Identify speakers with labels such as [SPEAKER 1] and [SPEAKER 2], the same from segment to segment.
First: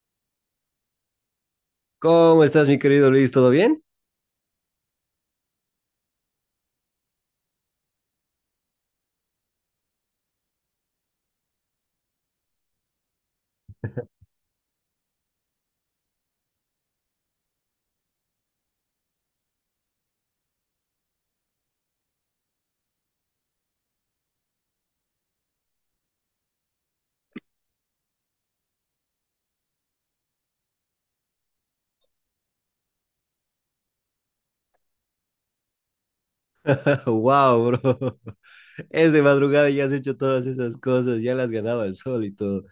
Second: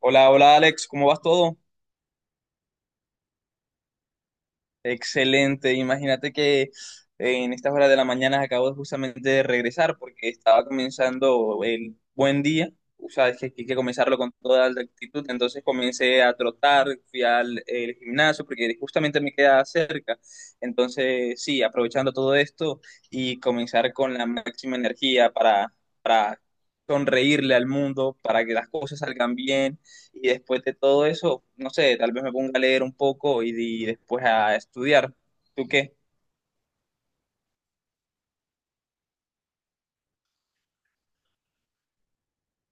[SPEAKER 1] Hola, hola Alex, ¿cómo vas todo?
[SPEAKER 2] ¿Cómo estás, mi querido Luis? ¿Todo bien?
[SPEAKER 1] Excelente, imagínate que en estas horas de la mañana acabo justamente de regresar porque estaba comenzando el buen día. O sea, es que hay que comenzarlo con toda la actitud, entonces comencé a trotar, fui al el gimnasio porque justamente me queda cerca. Entonces sí, aprovechando todo esto y comenzar con la máxima energía para sonreírle al mundo, para que las cosas salgan bien. Y después de todo eso, no sé, tal vez me ponga a leer un poco y después a estudiar. ¿Tú qué?
[SPEAKER 2] Wow, bro. Es de madrugada y ya has hecho todas esas cosas, ya las has ganado al sol y todo.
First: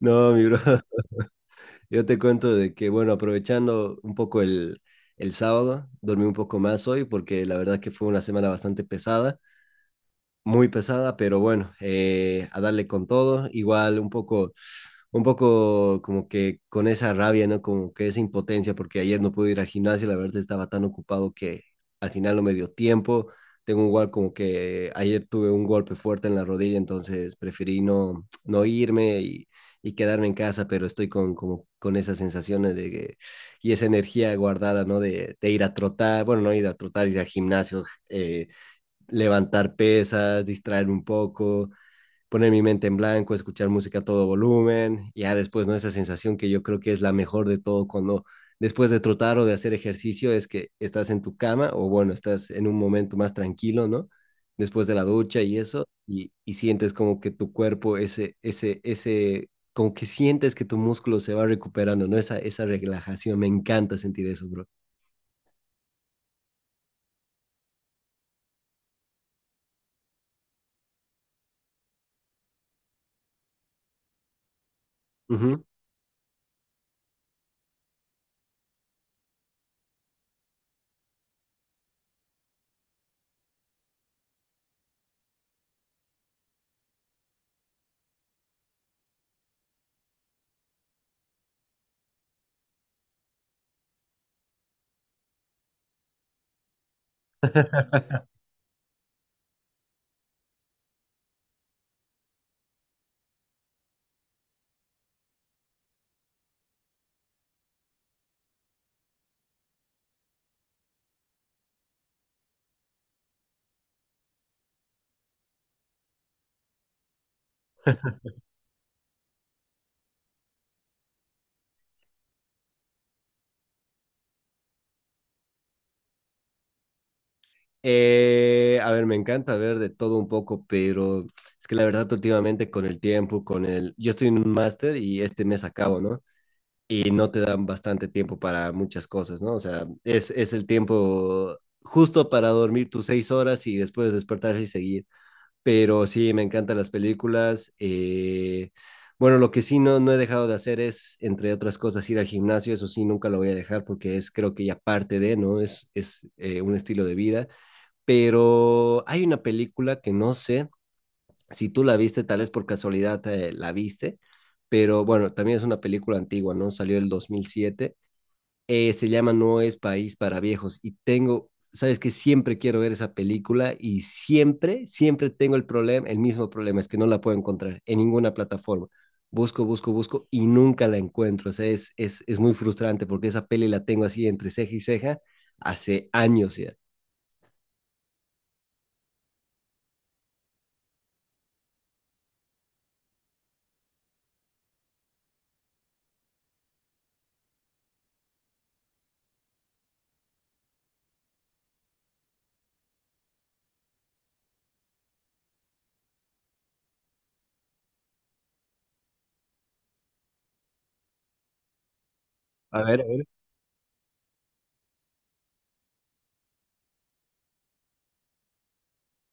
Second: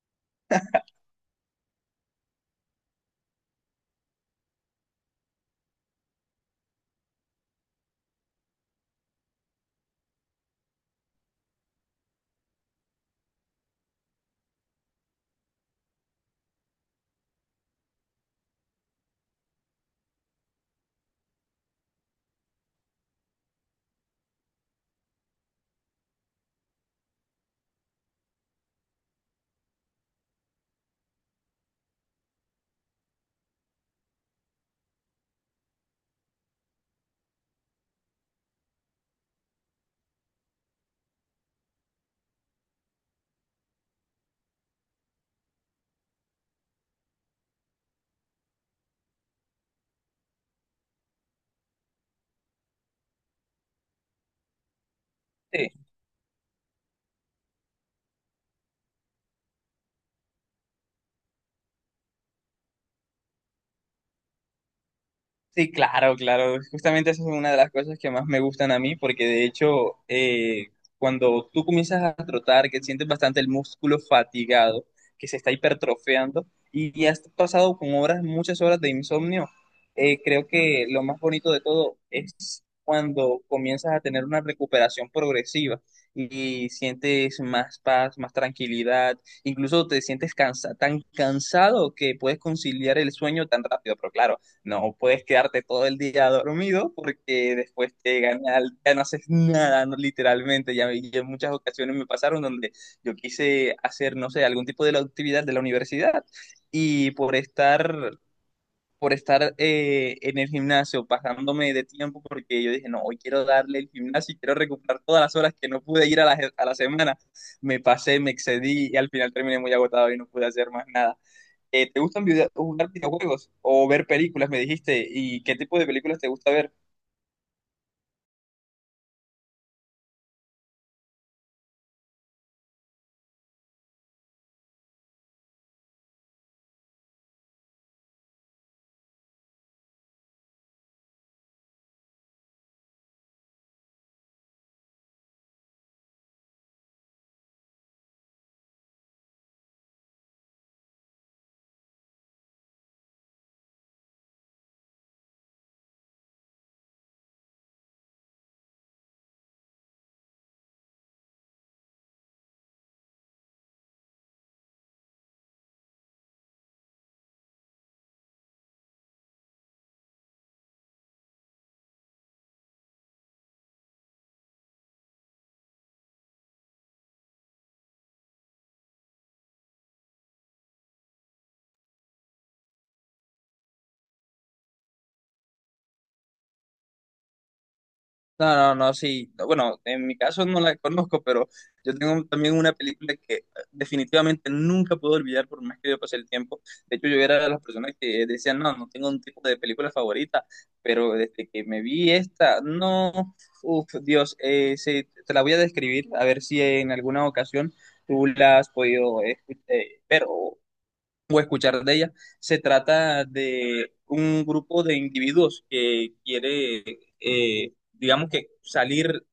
[SPEAKER 2] No, mi bro. Yo te cuento de que, bueno, aprovechando un poco el sábado, dormí un poco más hoy porque la verdad que fue una semana bastante pesada. Muy pesada, pero bueno, a darle con todo, igual un poco como que con esa rabia, ¿no? Como que esa impotencia, porque ayer no pude ir al gimnasio, la verdad estaba tan ocupado que al final no me dio tiempo. Tengo igual como que ayer tuve un golpe fuerte en la rodilla, entonces preferí no, no irme y quedarme en casa, pero estoy con, como, con esas sensaciones de que, y esa energía guardada, ¿no? De ir a trotar, bueno, no ir a trotar, ir al gimnasio, eh, levantar pesas, distraer un poco, poner mi mente en blanco, escuchar música a todo volumen, y ya después, ¿no? Esa sensación que yo creo que es la mejor de todo cuando después de trotar o de hacer ejercicio es que estás en tu cama o bueno, estás en un momento más tranquilo, ¿no? Después de la ducha y
[SPEAKER 1] Sí.
[SPEAKER 2] eso, y sientes como que tu cuerpo, como que sientes que tu músculo se va recuperando, ¿no? Esa relajación, me encanta sentir eso, bro.
[SPEAKER 1] Sí, claro, claro. Justamente esa es una de las cosas que más me gustan a mí, porque de hecho, cuando tú comienzas a trotar, que sientes bastante el músculo fatigado, que se
[SPEAKER 2] Uh
[SPEAKER 1] está
[SPEAKER 2] -huh.
[SPEAKER 1] hipertrofeando, y has pasado con horas, muchas horas de insomnio. Creo que lo más bonito de todo es cuando comienzas a tener una recuperación progresiva y sientes más paz, más tranquilidad, incluso te sientes cansa tan cansado que puedes conciliar el sueño tan rápido, pero claro. No puedes quedarte todo el día dormido porque después te gana, ya no haces nada, no, literalmente. Ya, ya en muchas ocasiones me pasaron donde yo quise hacer, no sé, algún tipo de la actividad de la universidad y por estar en el gimnasio pasándome de tiempo porque yo dije, no, hoy quiero darle el gimnasio y quiero recuperar todas las horas que no pude ir a la semana. Me pasé, me excedí y al final terminé muy agotado y no pude hacer más nada. ¿Te gustan jugar videojuegos o ver películas, me dijiste? ¿Y qué tipo de películas te gusta ver?
[SPEAKER 2] A ver, me encanta ver de todo un poco, pero es que la verdad últimamente con el tiempo, con el... Yo estoy en un máster y este mes acabo, ¿no? Y no te dan bastante tiempo para muchas cosas, ¿no? O sea, es el tiempo justo para dormir tus seis horas y después despertarse y seguir. Pero sí, me encantan las películas. Bueno, lo que sí no, no he dejado de hacer es, entre otras cosas, ir al gimnasio. Eso sí, nunca lo voy a dejar porque es, creo que ya parte de, ¿no? Es un estilo de vida, pero hay una película que no sé si tú la viste, tal vez por casualidad la viste, pero bueno, también es una película antigua, ¿no? Salió el 2007, se llama No es País para Viejos y tengo, sabes que siempre quiero ver esa película y siempre, siempre tengo el problema, el mismo problema, es que no la puedo encontrar en ninguna plataforma. Busco, busco, busco y nunca la encuentro. O sea, es muy frustrante porque esa peli la tengo así entre ceja y ceja hace años ya.
[SPEAKER 1] No, no, no, sí. No, bueno, en mi caso no la conozco, pero yo tengo también una película que definitivamente nunca puedo olvidar por más que yo pase el tiempo. De hecho, yo era de las personas que decían, no, no tengo un tipo de película favorita, pero desde que me vi esta, no, uff, Dios, sí, te la voy a describir, a ver si en alguna ocasión tú la has podido ver o escuchar de ella. Se
[SPEAKER 2] A ver, a
[SPEAKER 1] trata
[SPEAKER 2] ver.
[SPEAKER 1] de un grupo de individuos que quiere, digamos que salir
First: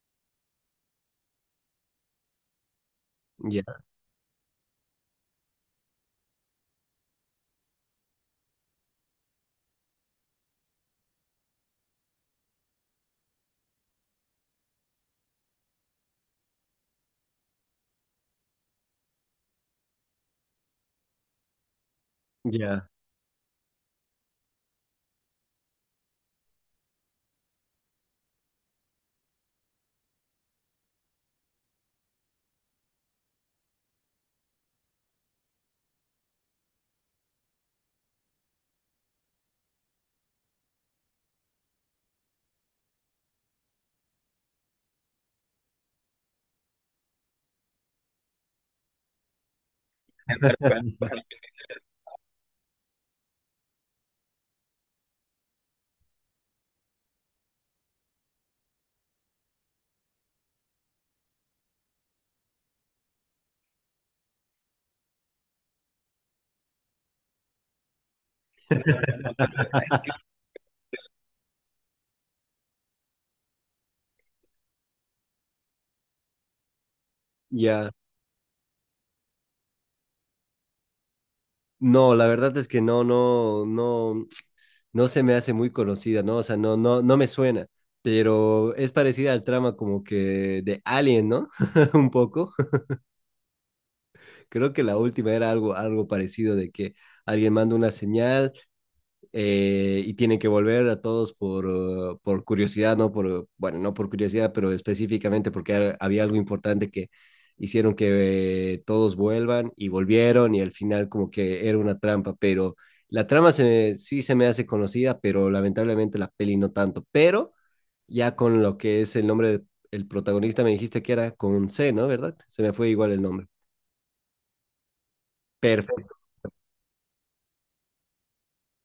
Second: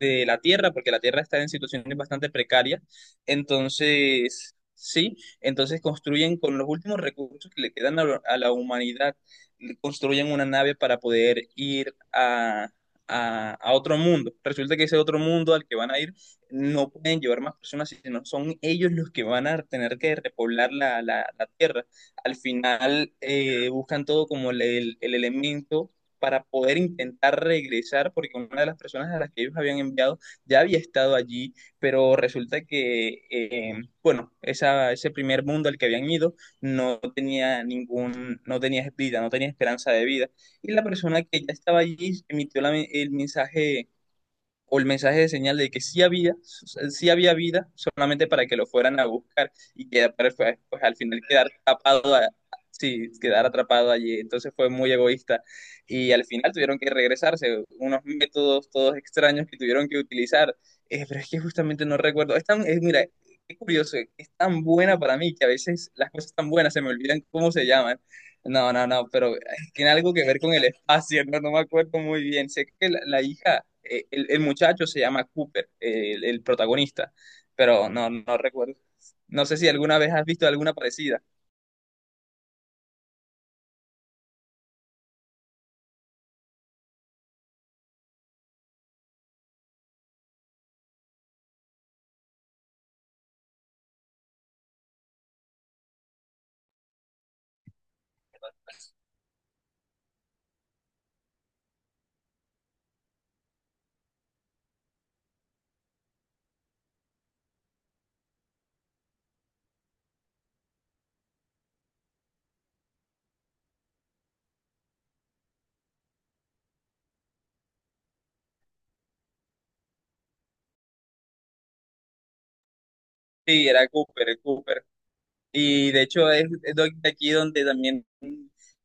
[SPEAKER 1] de la Tierra, porque la Tierra está en situaciones bastante precarias.
[SPEAKER 2] Ya,
[SPEAKER 1] Entonces, sí, entonces construyen con los últimos recursos que le quedan la a la humanidad, construyen una nave para poder ir a... a otro mundo. Resulta que ese otro mundo al que van a ir no pueden llevar más personas, sino son ellos los que van a tener que repoblar la tierra. Al
[SPEAKER 2] ya.
[SPEAKER 1] final buscan todo como el elemento para poder intentar regresar, porque una de las personas a las que ellos habían enviado ya había estado allí, pero resulta que, bueno, ese primer mundo al que habían ido no tenía ningún, no tenía vida, no tenía esperanza de vida. Y la persona que ya estaba allí emitió el mensaje o el mensaje de señal de que sí había vida, solamente para que lo fueran a buscar y que pues, pues, al final quedar atrapado, sí, quedar atrapado allí. Entonces fue muy egoísta y al final tuvieron que regresarse, unos métodos todos extraños que tuvieron que utilizar. Pero es que justamente no recuerdo. Mira, qué curioso, es tan buena para mí que a veces las cosas tan buenas se me olvidan cómo se llaman. No, no, no, pero tiene algo que ver con el espacio, no, no me acuerdo muy bien. Sé que la hija, muchacho se llama Cooper, protagonista, pero
[SPEAKER 2] Ya,
[SPEAKER 1] no, no recuerdo. No sé si alguna vez has visto alguna parecida.
[SPEAKER 2] no, la verdad es que no, no, no, no se me hace muy conocida, ¿no? O sea, no, no, no me suena, pero es parecida al trama como que de Alien, ¿no? Un poco. Creo que la última era algo, algo parecido de que alguien manda una señal y tienen que volver a todos por curiosidad, no por, bueno, no por curiosidad, pero específicamente porque había algo importante que hicieron que todos vuelvan y volvieron y al final como que era una trampa, pero la trama sí se me hace conocida, pero lamentablemente la peli no tanto, pero ya con lo que es el nombre del protagonista me dijiste que era con C, ¿no? ¿Verdad? Se me fue igual el nombre.
[SPEAKER 1] Sí, era Cooper, el Cooper. Y de
[SPEAKER 2] Perfecto.
[SPEAKER 1] hecho es de aquí donde también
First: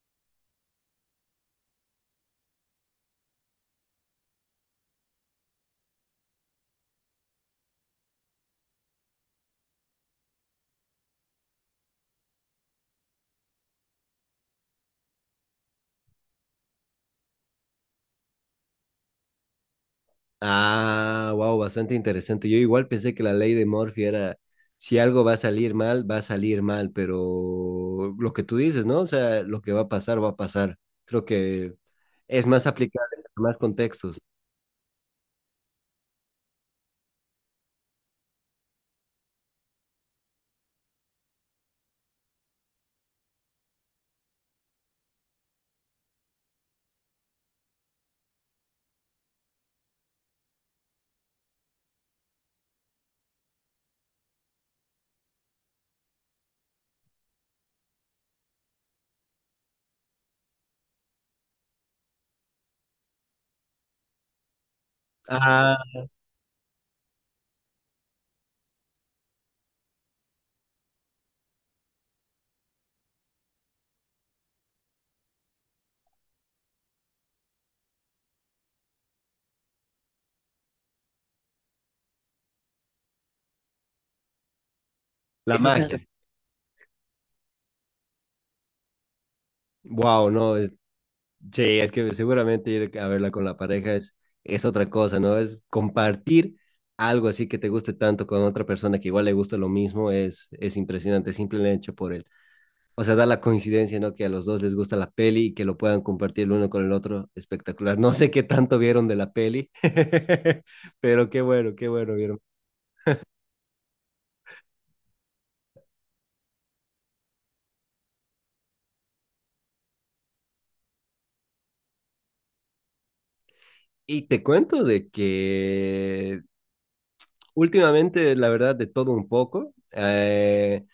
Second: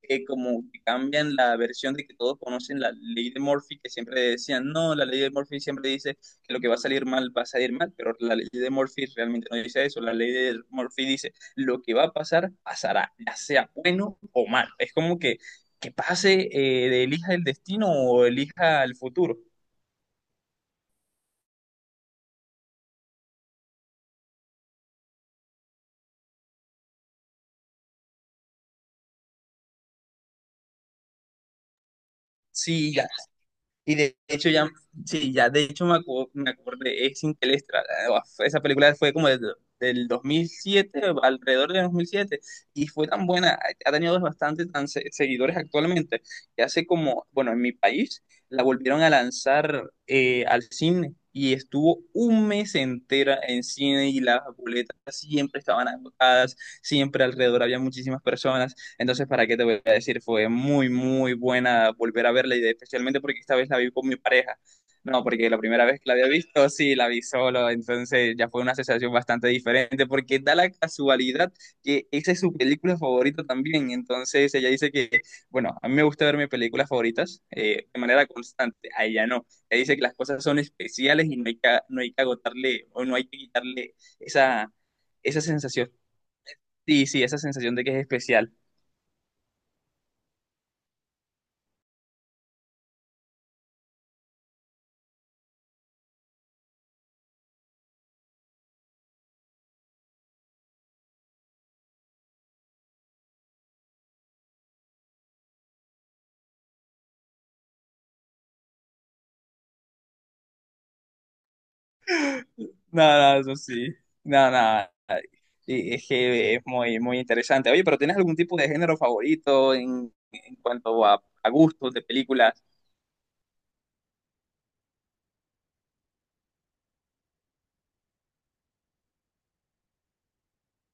[SPEAKER 1] como que cambian la versión de que todos conocen la ley de Murphy, que siempre decían, no, la ley de Murphy siempre dice que lo que va a salir mal va a salir mal, pero la ley de Murphy realmente no dice eso, la ley de Murphy dice, lo que va a pasar, pasará, ya sea bueno o mal. Es como que pase, de elija el destino o elija el futuro.
[SPEAKER 2] Ah, wow, bastante interesante. Yo igual pensé que la ley de Murphy era, si algo va a salir mal, va a salir mal, pero lo que tú dices, ¿no? O sea, lo que va a pasar, va a pasar. Creo que es más
[SPEAKER 1] Sí, ya.
[SPEAKER 2] aplicable en más
[SPEAKER 1] Y de
[SPEAKER 2] contextos.
[SPEAKER 1] hecho ya, sí, ya de hecho me acordé, es Interestelar. Ah, esa película fue como del 2007, alrededor del 2007, y fue tan buena, ha tenido bastantes seguidores actualmente, que hace como, bueno, en mi país la volvieron a lanzar al cine, y estuvo un mes entera en cine, y las boletas siempre estaban agotadas, siempre alrededor había muchísimas personas. Entonces, ¿para qué te voy a decir? Fue muy, muy buena volver a verla y especialmente porque esta vez la vi con mi pareja. No, porque la
[SPEAKER 2] Ah,
[SPEAKER 1] primera vez que la había visto, sí, la vi solo, entonces ya fue una sensación bastante diferente porque da la casualidad que esa es su película favorita también. Entonces ella dice que, bueno, a mí me gusta ver mis películas favoritas de manera constante, a ella no. Ella dice que las cosas son especiales y no hay que, no hay que agotarle o no hay que quitarle esa, esa
[SPEAKER 2] la
[SPEAKER 1] sensación.
[SPEAKER 2] magia.
[SPEAKER 1] Sí, sí, esa sensación de que es especial.
[SPEAKER 2] Wow, no, sí, es que seguramente ir a verla con la pareja es otra cosa, ¿no? Es compartir algo así que te guste tanto con otra persona que igual le gusta lo mismo, es impresionante, simple hecho por él. O sea, da la coincidencia, ¿no? Que a los dos les gusta la peli y que lo puedan compartir el uno con el otro. Espectacular. No sé qué tanto vieron de la peli, pero qué bueno vieron.
[SPEAKER 1] Nada, eso sí. Nada, nada. Y es que es muy, muy interesante. Oye, pero ¿tienes algún tipo de género favorito en cuanto a gustos de películas?
[SPEAKER 2] Y te cuento de que últimamente, la verdad, de todo un poco.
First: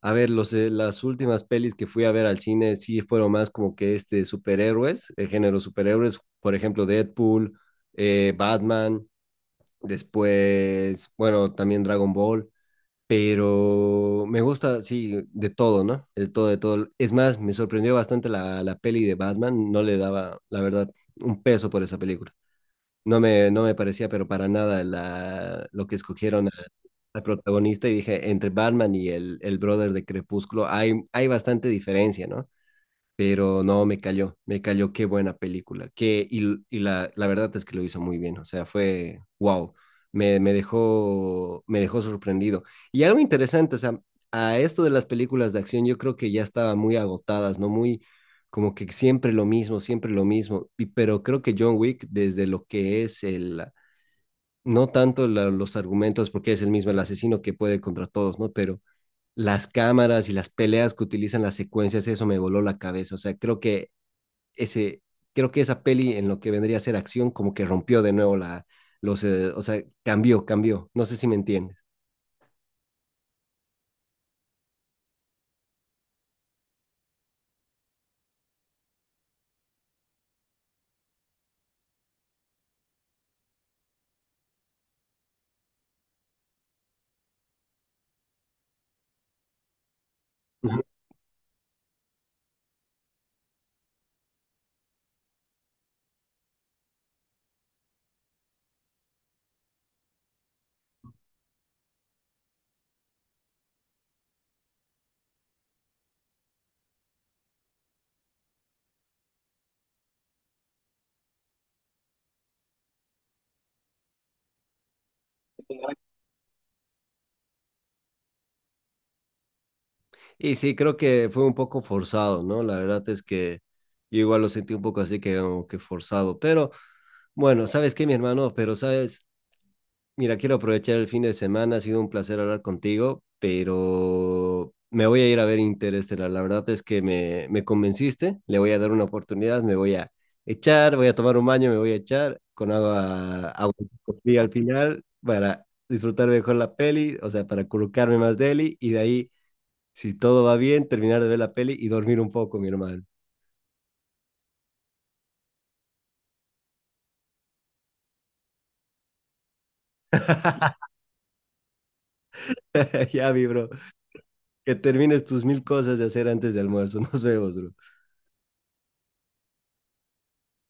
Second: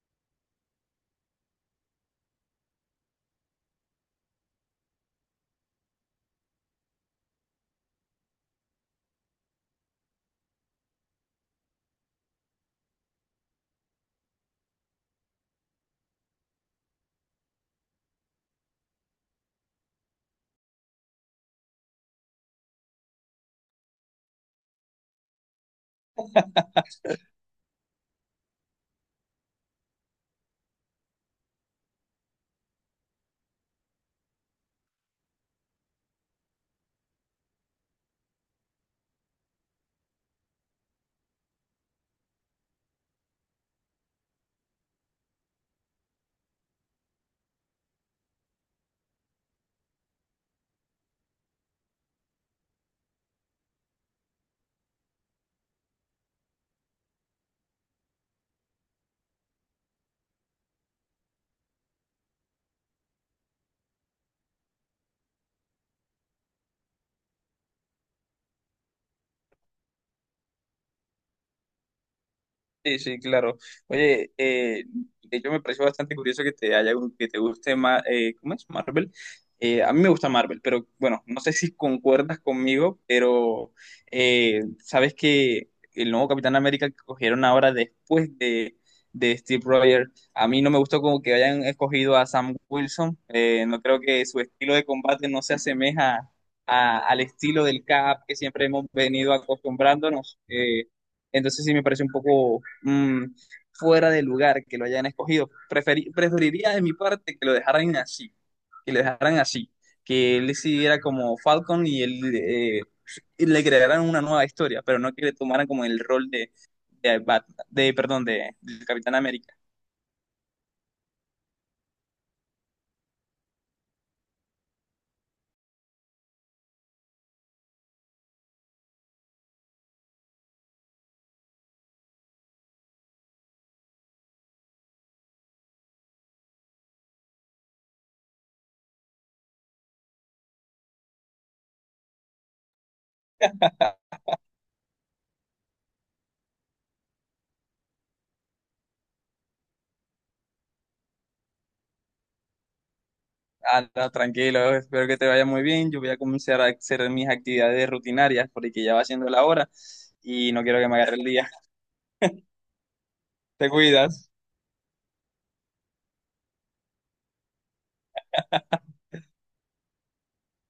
[SPEAKER 2] A ver, las últimas pelis que fui a ver al cine sí fueron más como que este superhéroes, el género superhéroes, por ejemplo, Deadpool, Batman, después, bueno, también Dragon Ball. Pero me gusta, sí, de todo, ¿no? De todo, de todo. Es más, me sorprendió bastante la peli de Batman. No le daba, la verdad, un peso por esa película. No me, no me parecía, pero para nada, lo que escogieron al protagonista. Y dije, entre Batman y el brother de Crepúsculo hay, hay bastante diferencia, ¿no? Pero no, me cayó, qué buena película. Que, y la verdad es que lo hizo muy bien, o sea, fue wow, me, me dejó sorprendido. Y algo interesante, o sea, a esto de las películas de acción yo creo que ya estaban muy agotadas, ¿no? Muy como que siempre lo mismo, siempre lo mismo. Y, pero creo que John Wick, desde lo que es el, no tanto los argumentos, porque es el mismo el asesino que puede contra todos, ¿no? Pero las cámaras y las peleas que utilizan las secuencias, eso me voló la cabeza. O sea, creo que ese, creo que esa peli en lo que vendría a ser acción como que rompió de nuevo la, o sea, cambió, cambió, no sé si me entiendes.
[SPEAKER 1] Sí, sí, claro. Oye, de hecho me pareció bastante curioso que te haya, que te guste más, ¿cómo es? Marvel. A mí me gusta Marvel, pero bueno, no sé si concuerdas conmigo, pero sabes que el nuevo Capitán América que cogieron ahora después de Steve Rogers, a mí no me
[SPEAKER 2] Ujú.
[SPEAKER 1] gustó como que hayan escogido a Sam Wilson. No creo que su estilo de combate no se asemeja al estilo del Cap que siempre hemos venido acostumbrándonos. Entonces sí me parece un poco fuera de lugar que lo hayan escogido. Preferiría de mi parte que lo dejaran así, que lo dejaran así, que él siguiera como Falcon y él y le crearan una nueva historia, pero no que le tomaran como el rol de Batman, de, perdón, de Capitán América.
[SPEAKER 2] Y sí, creo que fue un poco forzado, ¿no? La verdad es que yo igual lo sentí un poco así que, como que forzado, pero bueno, ¿sabes qué, mi hermano? Pero sabes, mira, quiero aprovechar el fin de semana, ha sido un placer hablar contigo, pero me voy a ir a ver Interestelar. La verdad es que me convenciste, le voy a dar una oportunidad, me voy a echar, voy a tomar un baño, me voy a echar con agua, con fría al final para disfrutar mejor la peli, o sea, para colocarme más deli y de ahí, si todo va bien, terminar de ver la peli y dormir un poco, mi hermano.
[SPEAKER 1] Ah, no, tranquilo, espero que te vaya muy bien. Yo voy a comenzar a hacer mis actividades rutinarias porque ya va siendo la hora y no quiero que me agarre el día.
[SPEAKER 2] Ya, mi bro,
[SPEAKER 1] Te cuidas.
[SPEAKER 2] que termines tus mil cosas de hacer antes de almuerzo. Nos vemos, bro.